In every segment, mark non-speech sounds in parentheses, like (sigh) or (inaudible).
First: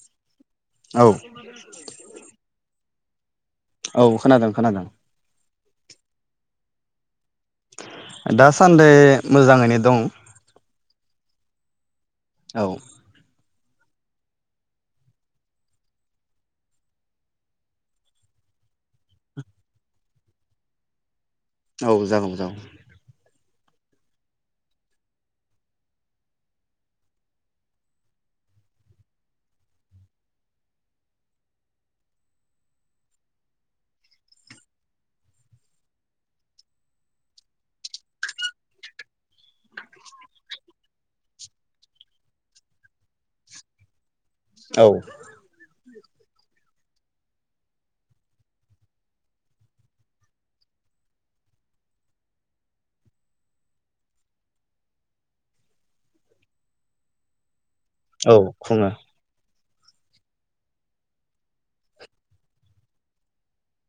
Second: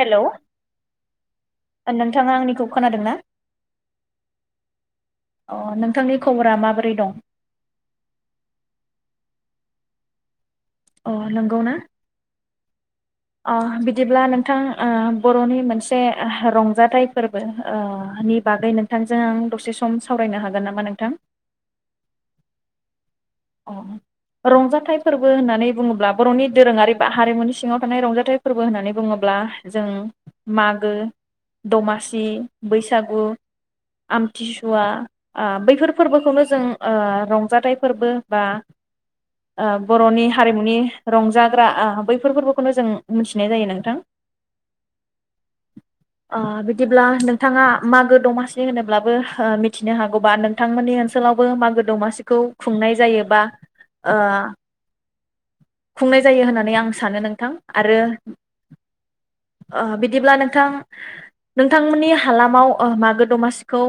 हेल' औ नोंथाङा आंनिखौ खोनादों ना औ खोनादों खोनादों अ नोंथांनि खबरा माबोरै दं दासान्दै मोजाङैनो दं अ नोंगौ ना औ अ बिदिब्ला नोंथां ओ बर'नि मोनसे रंजाथाइ फोरबो ओ नि बागै नोंथांजों आं दसे सम सावरायनो हागोन नामा नोंथां औ जागौ जागौ अ रंजाथाइ फोरबो होननानै बुङोब्ला बर'नि दोरोङारि बा हारिमुनि सिङाव थानाय रंजाथाइ फोरबो होननानै बुङोब्ला जों मागो दमासि बैसागु आमथिसुवा ओ बैफोर फोरबोखौनो जों ओरंजाथाइ फोरबो बा ओ बर'नि हारिमुनि रंजाग्रा आ बैफोर फोरबोखौनो जों मिथिनाय जायो नोंथां औ आ बिदिब्ला नोंथाङा मागो दमासि होनोब्लाबो ओ मिथिनो हागौबा नोंथांमोननि ओनसोलावबो मागो दमासिखौ खुंनाय जायो बा ओ खुंनाय जायो होननानै आं सानो नोंथां आरो औ खुङो ओ बिदिब्ला नोंथां नोंथांमोननि हालामाव ओ मागो दमासिखौ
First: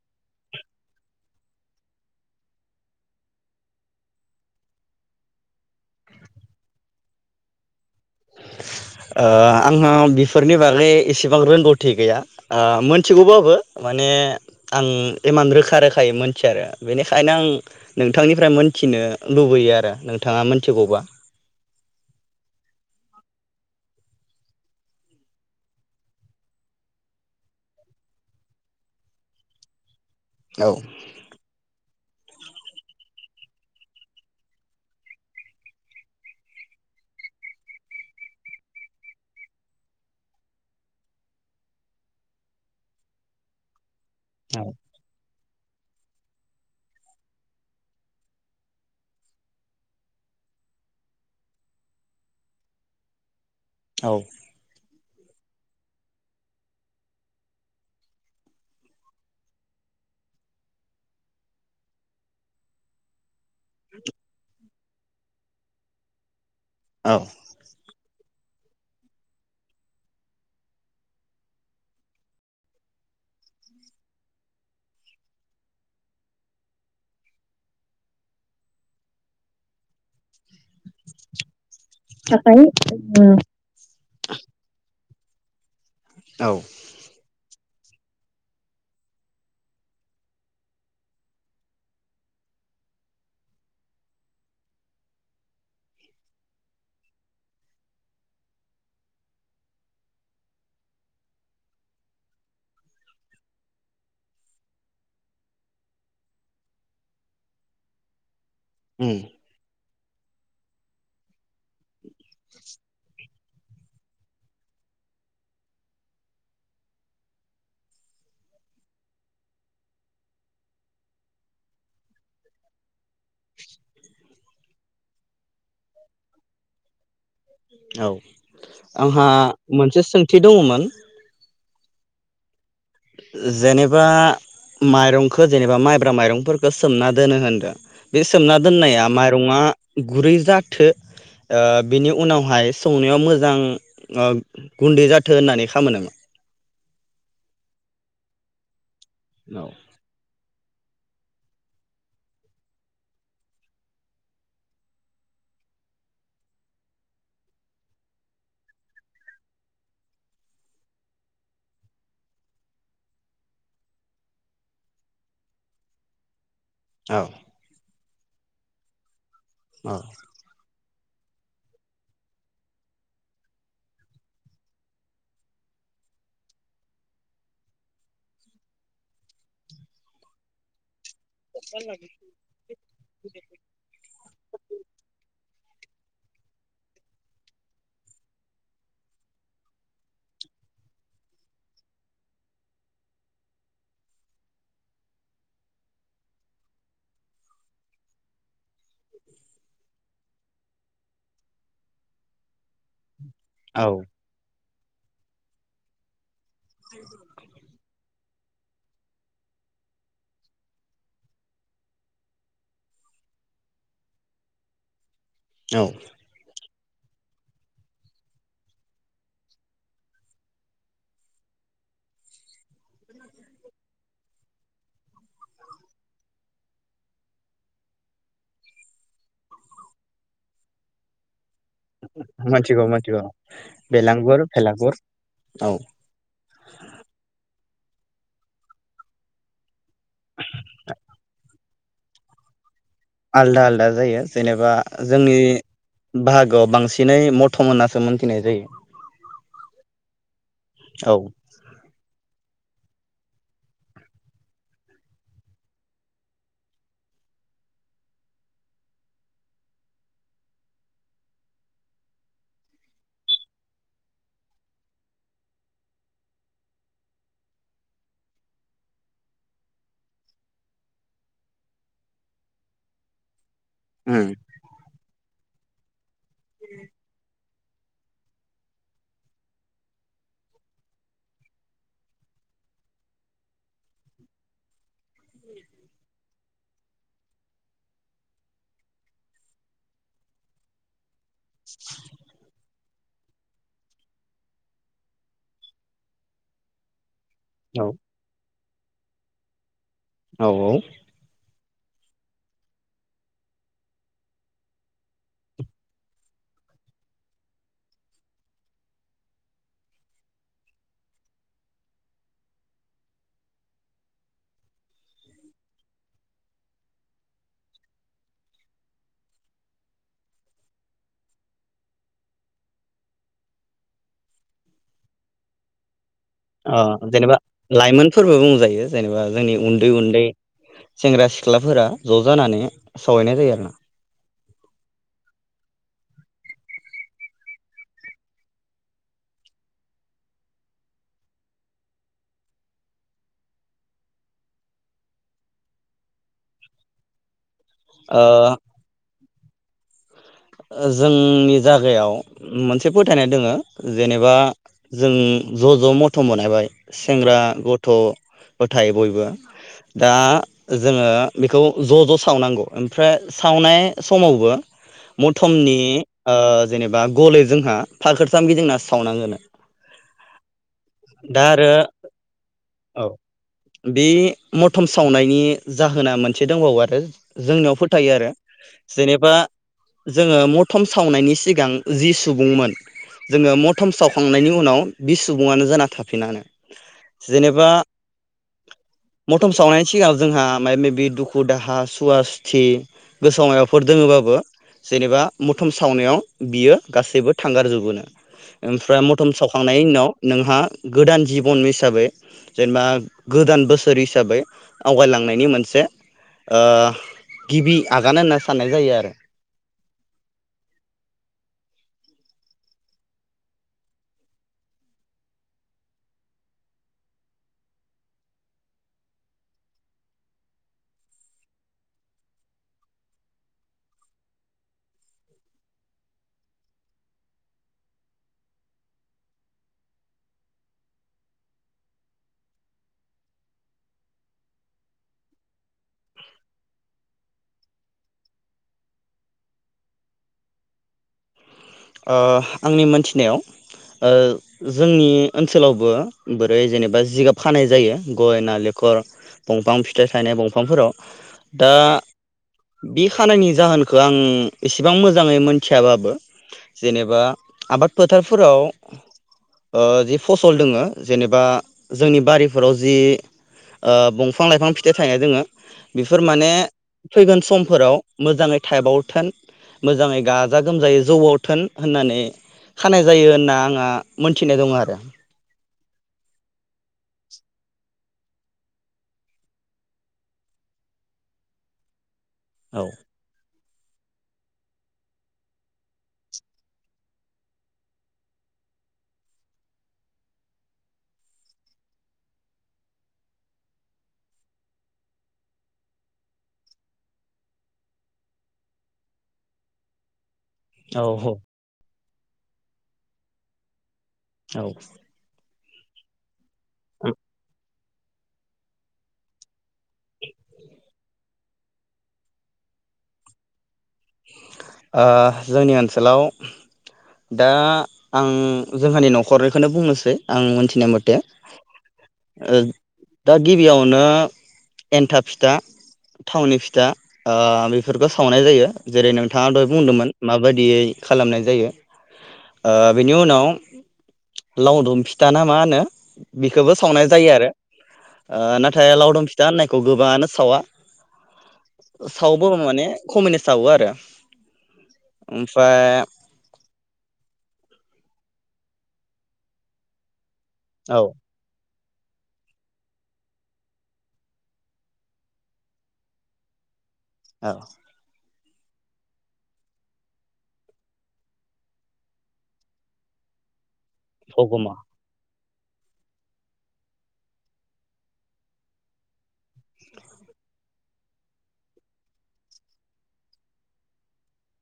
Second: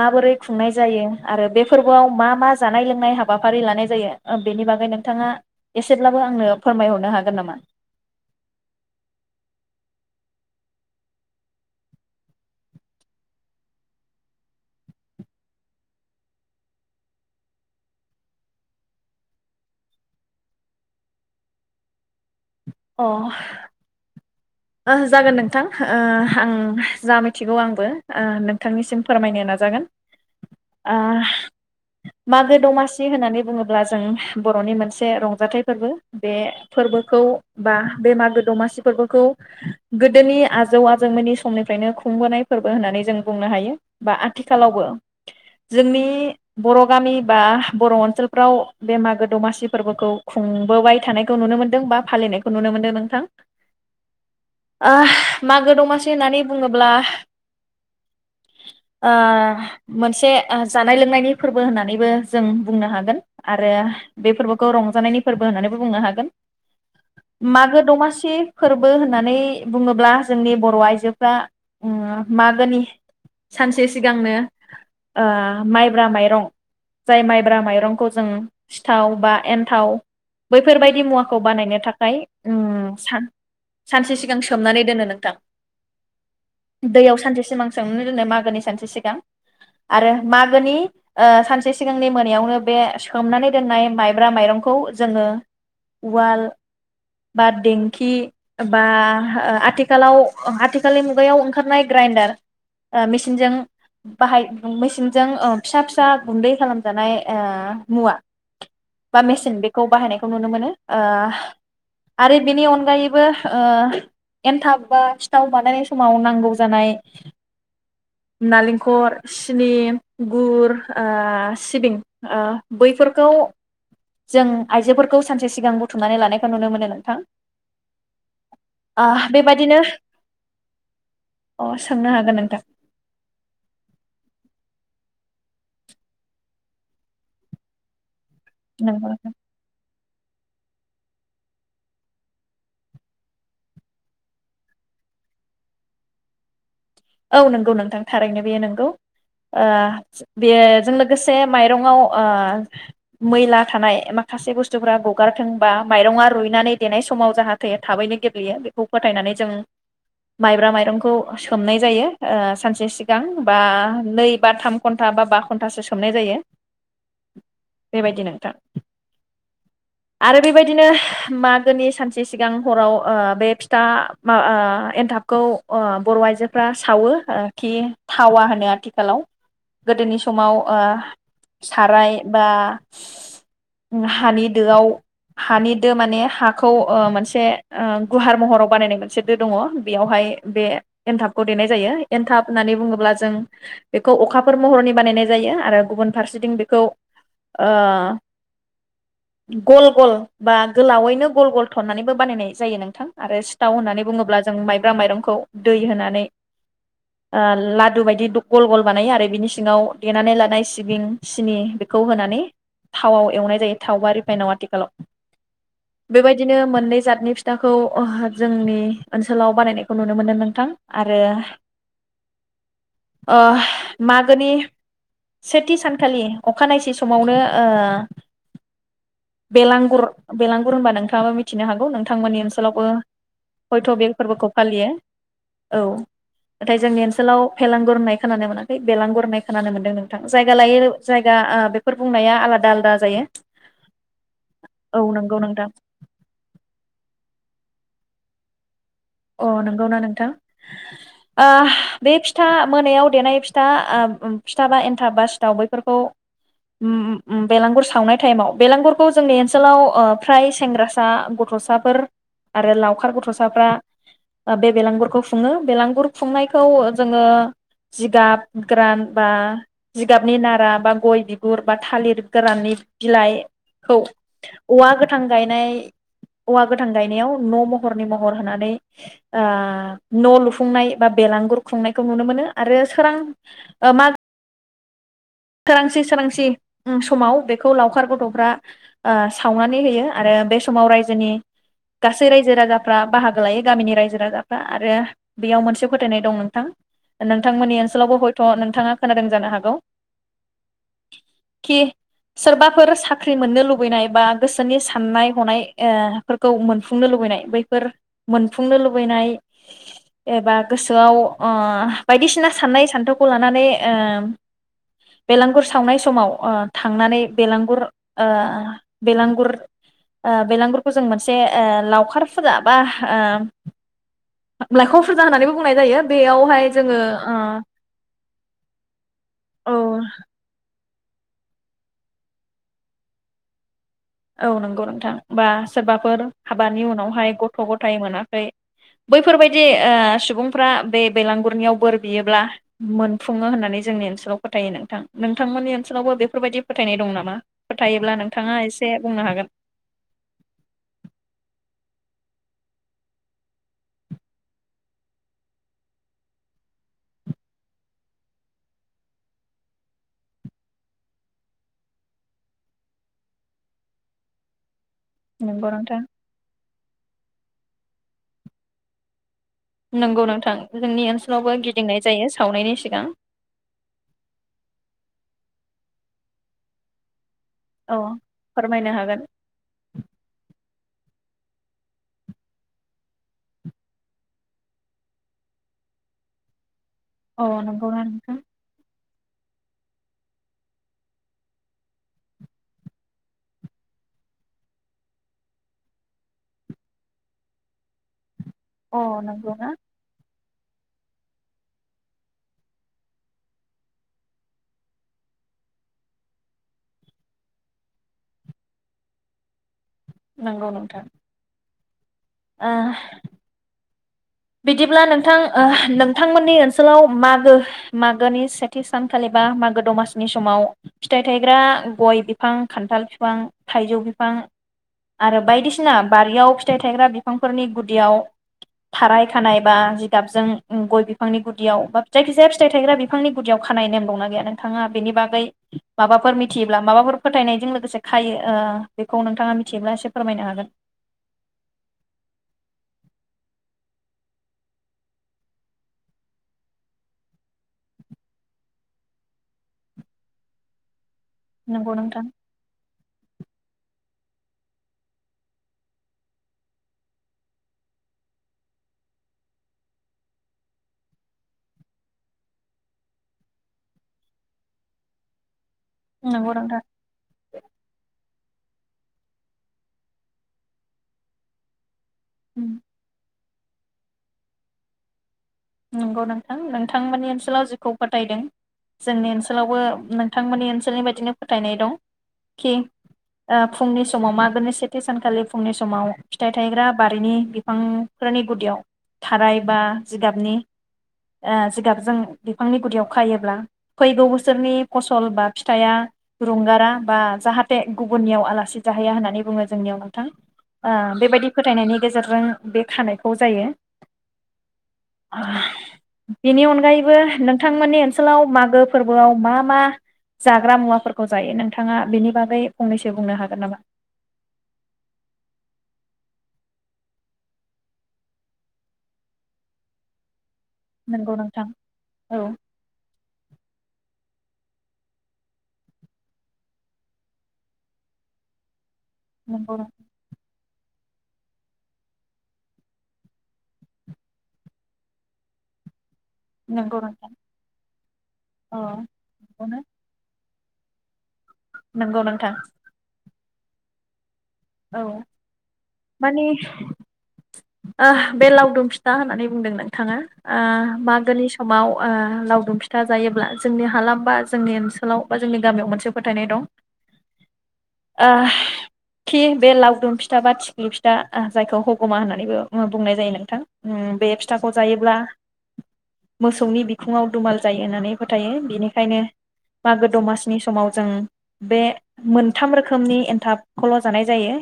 माबोरै खुंनाय जायो आरो बे फोरबोआव मा-मा जानाय-लोंनाय हाब हाबाफारि लानाय जायो ओ बेनि बागै नोंथाङा एसेब्लाबो आंनो फोरमायहरनो हागोन नामा ओ आङो बिफोरनि बागै एसेबां रोंगौथि गैया ओ मोनथिगौबाबो माने आं इमान रोखा-रोखायै मोनथिया आरो बेनिखायनो आं नोंथांनिफ्राय मोनथिनो लुबैयो आरो नोंथाङा मोनथिगौबा अ ओ जागोन नोंथां ओ आं जा मिथिगौ आंबो ओ नोंथांनिसिम फोरमायनो नाजागोन औ आ मागो दमासि होननानै बुङोब्ला जों बर'नि मोनसे रंजाथाइ फोरबो बे फोरबोखौ बा बे मागो दमासि फोरबोखौ गोदोनि आजौ- आजैमोननि समनिफ्रायनो खुंबोनाय फोरबो होननानै जों बुंनो हायो बा आथिखालावबो जोंनि बर' गामि बा बर' ओनसोलफ्राव बे मागो दमासि फोरबोखौ खुंबोबाय थानायखौ नुनो मोनदों बा फालिनायखौ नुनो मोनदों नोंथां औ ओ मागो दमासि होननानै बुङोब्ला ओ मोनसे जानाय-लोंनायनि फोरबो होननानैबो जों बुंनो हागोन आरो बे फोरबो खौ रंजानायनि फोरबो होननानैबो बुंनो हागोन औ मागो दमासि फोरबो होननानै बुङोब्ला जोंनि बर' आइजोफ्रा उम मागोनि सानसे सिगांनो ओ माइब्रा माइरं जाय माइब्रा माइरंखौ जों सिथाव बा एन्थाव बैफोरबायदि मुवाखौ बानाय ओमफ्राय ओम सान सानसे सिगां सोमनानै दोनो नों थां औ दैयाव सानसे सिमां सोमनानै दोनो मागोनि सानसे सिगां आरो मागोनि ओ सानसे सिगांनि मोनायावनो बे सोमनानै दोननाय माइब्रा माइरंखौ जोङो उवाल बा देंखि बा आथिखालाव आथिखालनि मुगायाव ओंखारनाय ग्राइन्डार मेसिनजों बाहाय मेसिनजों ओ फिसा-फिसा गुन्दै खालामजानाय ओ मुवा उम बा मेसिन बे खौ बाहायनायखौ नुनो मोनो ओ आरो बेनि अनगायैबो ओ एन्थाब बा सिथाव बानायनाय समाव नांगौ जानाय नालिंखर, सिनि, गुर, ओ सिबिं ओ बैफोरखौ जों आइजोफोरखौ सानसे सिगां बुथुमनानै लानाय नुनो मोनो नोंथां औ ओ आंहा बेबायदिनो मोनसे सोंथि दङमोन अ, सोंनो हागोन नोंथां जेनेबा माइरंखौ जेनेबा माइब्रा माइरंफोरखौ सोमना दोनो होनदों बे सोमना दोननाया नंगौ नोंथां माइरंआ गुरै जाथो बिनि उनावहाय संनायाव मोजां गुन्दै जाथो होननानै खामो नामा? औ नंगौ नोंथां थारैनो बेयो नोंगौ औ ओ बेजों लोगोसे माइरंआव ओ, मैला थानाय माखासे बुस्थुफोरा गगारथों बा माइरङा रुइनानै देनाय समाव जाहाथे थाबैनो गेब्लेयो बेखौ फोथायनानै जों माइब्रा माइरंखौ सोमनाय जायो सानसे सिगां बा नै बा थाम घन्टा बा बा घन्टासो सोमनाय जायो। औ बेबायदि नोंथां आरो बेबायदिनो मागोनि सानसे सिगां हराव ओ, बे फिथा ओ, एन्थाबखौ ओ, बर' आइजो फ्रा सावो खि, थावा होनो आथिखालाव गोदोनि समाव ओ साराय बा हानि दोआव हानि दो माने हाखौ ओ, मोनसे ओ गुवार महराव बानायनाय मोनसे दो दङ बेयावहाय, बे एनथाब देनाय जायो। एन्थाब होननानै बुङोब्ला जों बेखौ अखाफोर महरनि बानायनाय जायो आरो गुबुन फारसेथिं ओ, बेखौ गल गल बा गोलावैनो गल गल थननानैबो बानायनाय जायो नोंथां आरो सिथाव होननानै औ बुङोब्ला जों माइ माइरंखौ दै होनानै ओ लाद लादु बायदि गल गल बानायो आरो बिनि सिङाव देनानै लानाय सिबिं सिनि बेखौ होनानै थावआव एवनाय जायो थाव बा रिफाइनाव आथिखालाव औ बेबायदिनो मोन मोननै जादनि फिथाखौ ओ जोंनि ओनसोलाव बानायनायखौ नुनो मोनो नोंथां आरो ओ, मागोनि सेथि सानखालि अखानायसि समावनो ओ बेलांगुर बेलांगुर होनबा नोंथाङाबो मि मोन्थिगौ मोन्थिगौ हयथ' बे बेलांगुर फोरबोखौ फालियो भेलांगुर औ। औ नाथाय जोंनि ओनसोलाव भेलांगुर होननाय खोनानो मोनाखै बेलांगुर होननाय खोनानो मोनदों नों जायगा लायो जायगा आ बे फोर बुंनाया आलादा आलदा आलदा आलदा जायो। जेनेबा जोंनि नंगौ नोंथां बाहागोआव बांसिनै म थम होननासो मोन्थिनाय जायो। अ नंगौना नोंथां? औ आह बे फि था मोनायाव देनाय फिथा आ फिथा बा एन्थाब बा सिथाव बैफोरखौ उम उम बेलांगुर सावनाय टाइमाव बेलांगुरखौ जोंनि ओनसोलाव फ्राय सेंग्रासा गथ'साफोर आरो लावखार गथ'साफ्रा ओ बे बेलांगुरखौ खुङो। बेलांगुर खुंनायखौ जोङो जिगाब गोरान बा जिगाबनि नारा बा गय बिगुर बा थालिर गोराननि बिलाइ खौ उम औवा गोथां गायनाय औवा गोथां गायनायाव न' म हरनि महर होनानै ओ न' लुफुंनाय बा बेलांगुर खुंनायखौ नुनो मोनो। आरो सोरां मा सोरांसि सोरांसि समाव बेखौ लावखार गथ'फ्रा ओ सावनानै होयो आरो बे समाव रायजोनि गासै रायजो राजा फ्रा बाहागो लायो गामिनि रायजो राजाफ्रा आरो बेयाव मोनसे फोथायनाय दं नोंथां। नोंथांमोननि औ ओनसोलावबो हयथ' नों थाङा खोनादों जानो हागौ। औ औ। खि सोरबाफोर साख्रि मोननो लुबैनाय बा गोसोनि साननाय हनाय ओ फोरखौ मोनफुंनो लुबैनाय बैफोर मोनफुंनो लुबैनाय एबा गोसोआव ओह बायदिसिना साननाय सान्थौखौ लानानै ओम बेलांगुर सावनाय समाव ओ थांनानै बेलांगुर ओह बेलांगुर ओ बेलांगुरखौ जों मोनसे ओ लावखारफोरा फुजा बा लाइखर फुजा होननानैबो बुंनाय जायो। बेयावहाय जोङो अ जेनेबा लाइमोनफोरबो बुंजायो जेनेबा जोंनि ओ उन्दै उन्दै सेंग्रा सिख्लाफोरा ज' जानानै सावहैनाय जायो आरोना। औ नंगौ नोंथां। बा सोरबाफोर हाबानि उनावहाय गथ' गथाय मोनाखै बैफोरबायदि ओसुबुंफ्रा बे बेलांगुरनियाव बोर बियोब्ला मोनफुङो होननानै जोंनि ओनसोलाव फोथायो नोंथां। नोंथांमोननि ओनसोलावबो बेफोरबायदि फोथायनाय दं नामा? फोथायोबब्ला नोंथाङा ओ एसे बुंनो हागोन। जोंनि जागायाव मोनसे फोथायनाय दोङो जेनेबा जों ज' ज' मथ' बनायबाय सेंग्रा गथ' गथाय बयबो। दा जोङो बेखौ ज' ज' सावनांगौ। ओमफ्राय सावनाय समावबो नंगौ मथमनि नोंथां ओ जेनेबा गले जोंहा फाखोरथाम गिदिंना सावनांगोनो। नोंगौ नोंथां जोंनि दा ओनसोलावबो आरो गिदिंनाय जायो सावनायनि सिगां औ बे मथम सावनायनि नि जाहोना मोनसे दंबावो आरो जोंनियाव औ फोथायो आरो फोरमायनो हागोन जेनेबा जोङो मथम सावनायनि सिगां जि सुबुंमोन जोङो मथम सावखांनायनि उनाव बि सुबुङानो जाना थाफिनानो । अ नंगौ ना नोंथां? मथम सावनायनि सिगाङाव जोंहा मायबा माबि दुखु दाहा सुवाासथि गोसोआव माबाफोर दोङोबाबो जेनेबा मथम सावनायाव बियो गासैबो थांगार जबोनो अ ओमफ्राय मथम नंगौना सावखांनायनि उनाव नोंहा गोदान जिबन हिसाबै जेनेबा गोदान बोसोर हिसाबै आवगायलांनायनि मोनसे ओ गिबि आगान होनना साननाय जायो आरो। नंगौ नोंथां । ओ बिदिब्ला नोंथां नोंथांमोननि ओनसोलाव मागो मागोनि सेथि सानखालि बा मागो दमासिनि समाव फिथाइ थायग्रा गय बिफां खान्थाल बिफां थाइजौ बिफां आरो बायदिसिना बारियाव फिथाइ थायग्रा बिफांफोरनि गुदियाव थाराय खानाय बा जिगाबजों गय बिफांनि गुदियाव बा जायखिजाया फिथाइ थायग्रा बिफांनि गुदियाव खानाय नेम दंना गैया नोंथाङा बेनि बागै माबाफोर मिथियोब्ला माबाफोर फोथायनायजों लोगोसे खायो बेखौ नोंथाङा मिथियोब्ला एसे फोरमायनो हागोन । ओ आंनि मोनथिनायाव ओ जोंनि ओनसोलावबो दा नंगौ नोंथां । बे खानायनि जाहोनखौ आं एसेबां मोजाङै मोनथियाबाबो जेनेबा आबाद फोथारफोराव जि फसल दोङो जेनेबा जोंनि बारिफोराव जि दंफां लाइफां फिथाइ थायनाय दोङो बेफोर माने नंगौ फैगोन समफोराव मोजाङै टाइबाव थोन मोजाङै गाजा गोमजायै जौबावथोन होननानै नोंथां खानाय जायो होनना ङा मोनथिनाय दङ' आरो नंगौ नोंथां नोंथांमोननि ओनसोलाव जिखौ फोथायदों जोंनि ओनसोलावबो नोंथांमोननि ओनसोलनि बायदिनो फोथायनाय दं । औ । ओ फुंनि समाव मागोनि सेथि सानखालि फुंनि समाव फिथाइ थायग्रा बारिनि बिफांफोरनि गुदियाव थाराय बा जिगाबनि ओ जिगाबजों बिफांनि गुदियाव खायोब्ला फैगौ बोसोरनि फसल बा फिथाया रुंगारा बा जाहाथे गुबुननियाव आलासि जाहैया होननानै बुङो जोंनियाव नोंथां । औ ओ औ बेबायदि फोथायनायनि गेजेरजों बे खानायखौ जायो । औ । (inaudible) बेनि अनगायैबो नोंथा थांमोननि ओनसोलाव मागो फोरबोआव मा मा जाग्रा मुवाफोर खौ जायो नोंथाङा बेनि बागै फंनैसो बुंनो हागोन नामा? ओ जोंनि ओनसोलाव दा आं जोंहानि न'खरनिखौनो बुंनोसै आं मोनथि नो मथे नंगौ नोंथां औ ओ दा गिबियावनो एन्थाब फिथा, थावनि फिथा ओ बेफोरखौ सावनाय जायो। जेरै नोंथाङा दहाय नंगौ बुंदोंमोन माबाय दियै खालामनाय जायो ओ बेनि उनाव लावदुम फिथा ना मा होनो बिखोबो नंगौ सावनाय नोंथां जायो आरो औ नाथाय लावदुम फिथा होननायखौ नंगौनो गोबाङानो सावा नंगौ सावोबो नोंथां माने खामायनाय सावो आरो । औ माने ओ बे लावदुम फिथा होननानै बुंदों नोंथाङा । आ औ मागोनिस समाव ओ लावदुम फिथा जायोब्ला जोंनि हालाम बा जोंनि ओनसोलाव बा जोंनि गामियाव मोनसे फोथायनाय दं । औ । ओ । खि बे लावदुम फिथा बा थिंख्लि फिथा जायखौ हगमा होननानैबो बुंनाय जायो नोंथां । उम्म बे हगमा फिथाखौ जायोब्ला मोसौनि बिखुङाव दुमालु जायो होननानै फोथायो बेनिखायनो मागो दमासिनि समाव जों बे मोनथाम रोखोमनि एन्थाबखौल' जानाय जायो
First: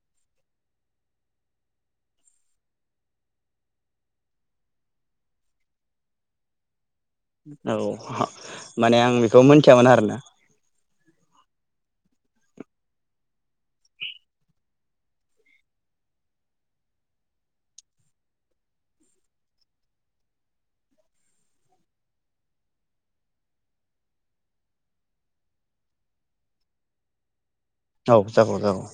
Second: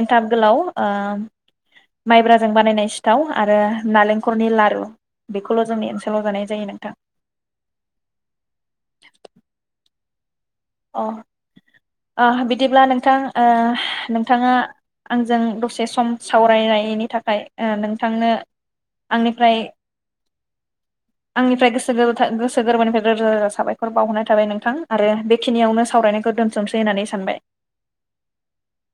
एन्थाब गोलाव ओ माइब्राजों बानायनाय सिथाव आरो नालेंखरनि लारु बेखौल' जोंनि ओनसोलाव जानाय जायो नोंथां । औ माने आं बेखौ मोनथियामोन आरोना । अ ओ बिदिब्ला नोंथां ओ नोंथाङा आंजों दसे सम सावरायनायनि थाखाय नोंथांनो आंनिफ्राय आंनिफ्राय गोसो गोसो गोरबोनिफ्राया रोजा रोजा साबायखर बावहरनाय थाबाय नोंथां आरो बेखिनियावनो सावरायनायखौ दोनथुमसै होननानै सानबाय । औ जागौ जागौ ।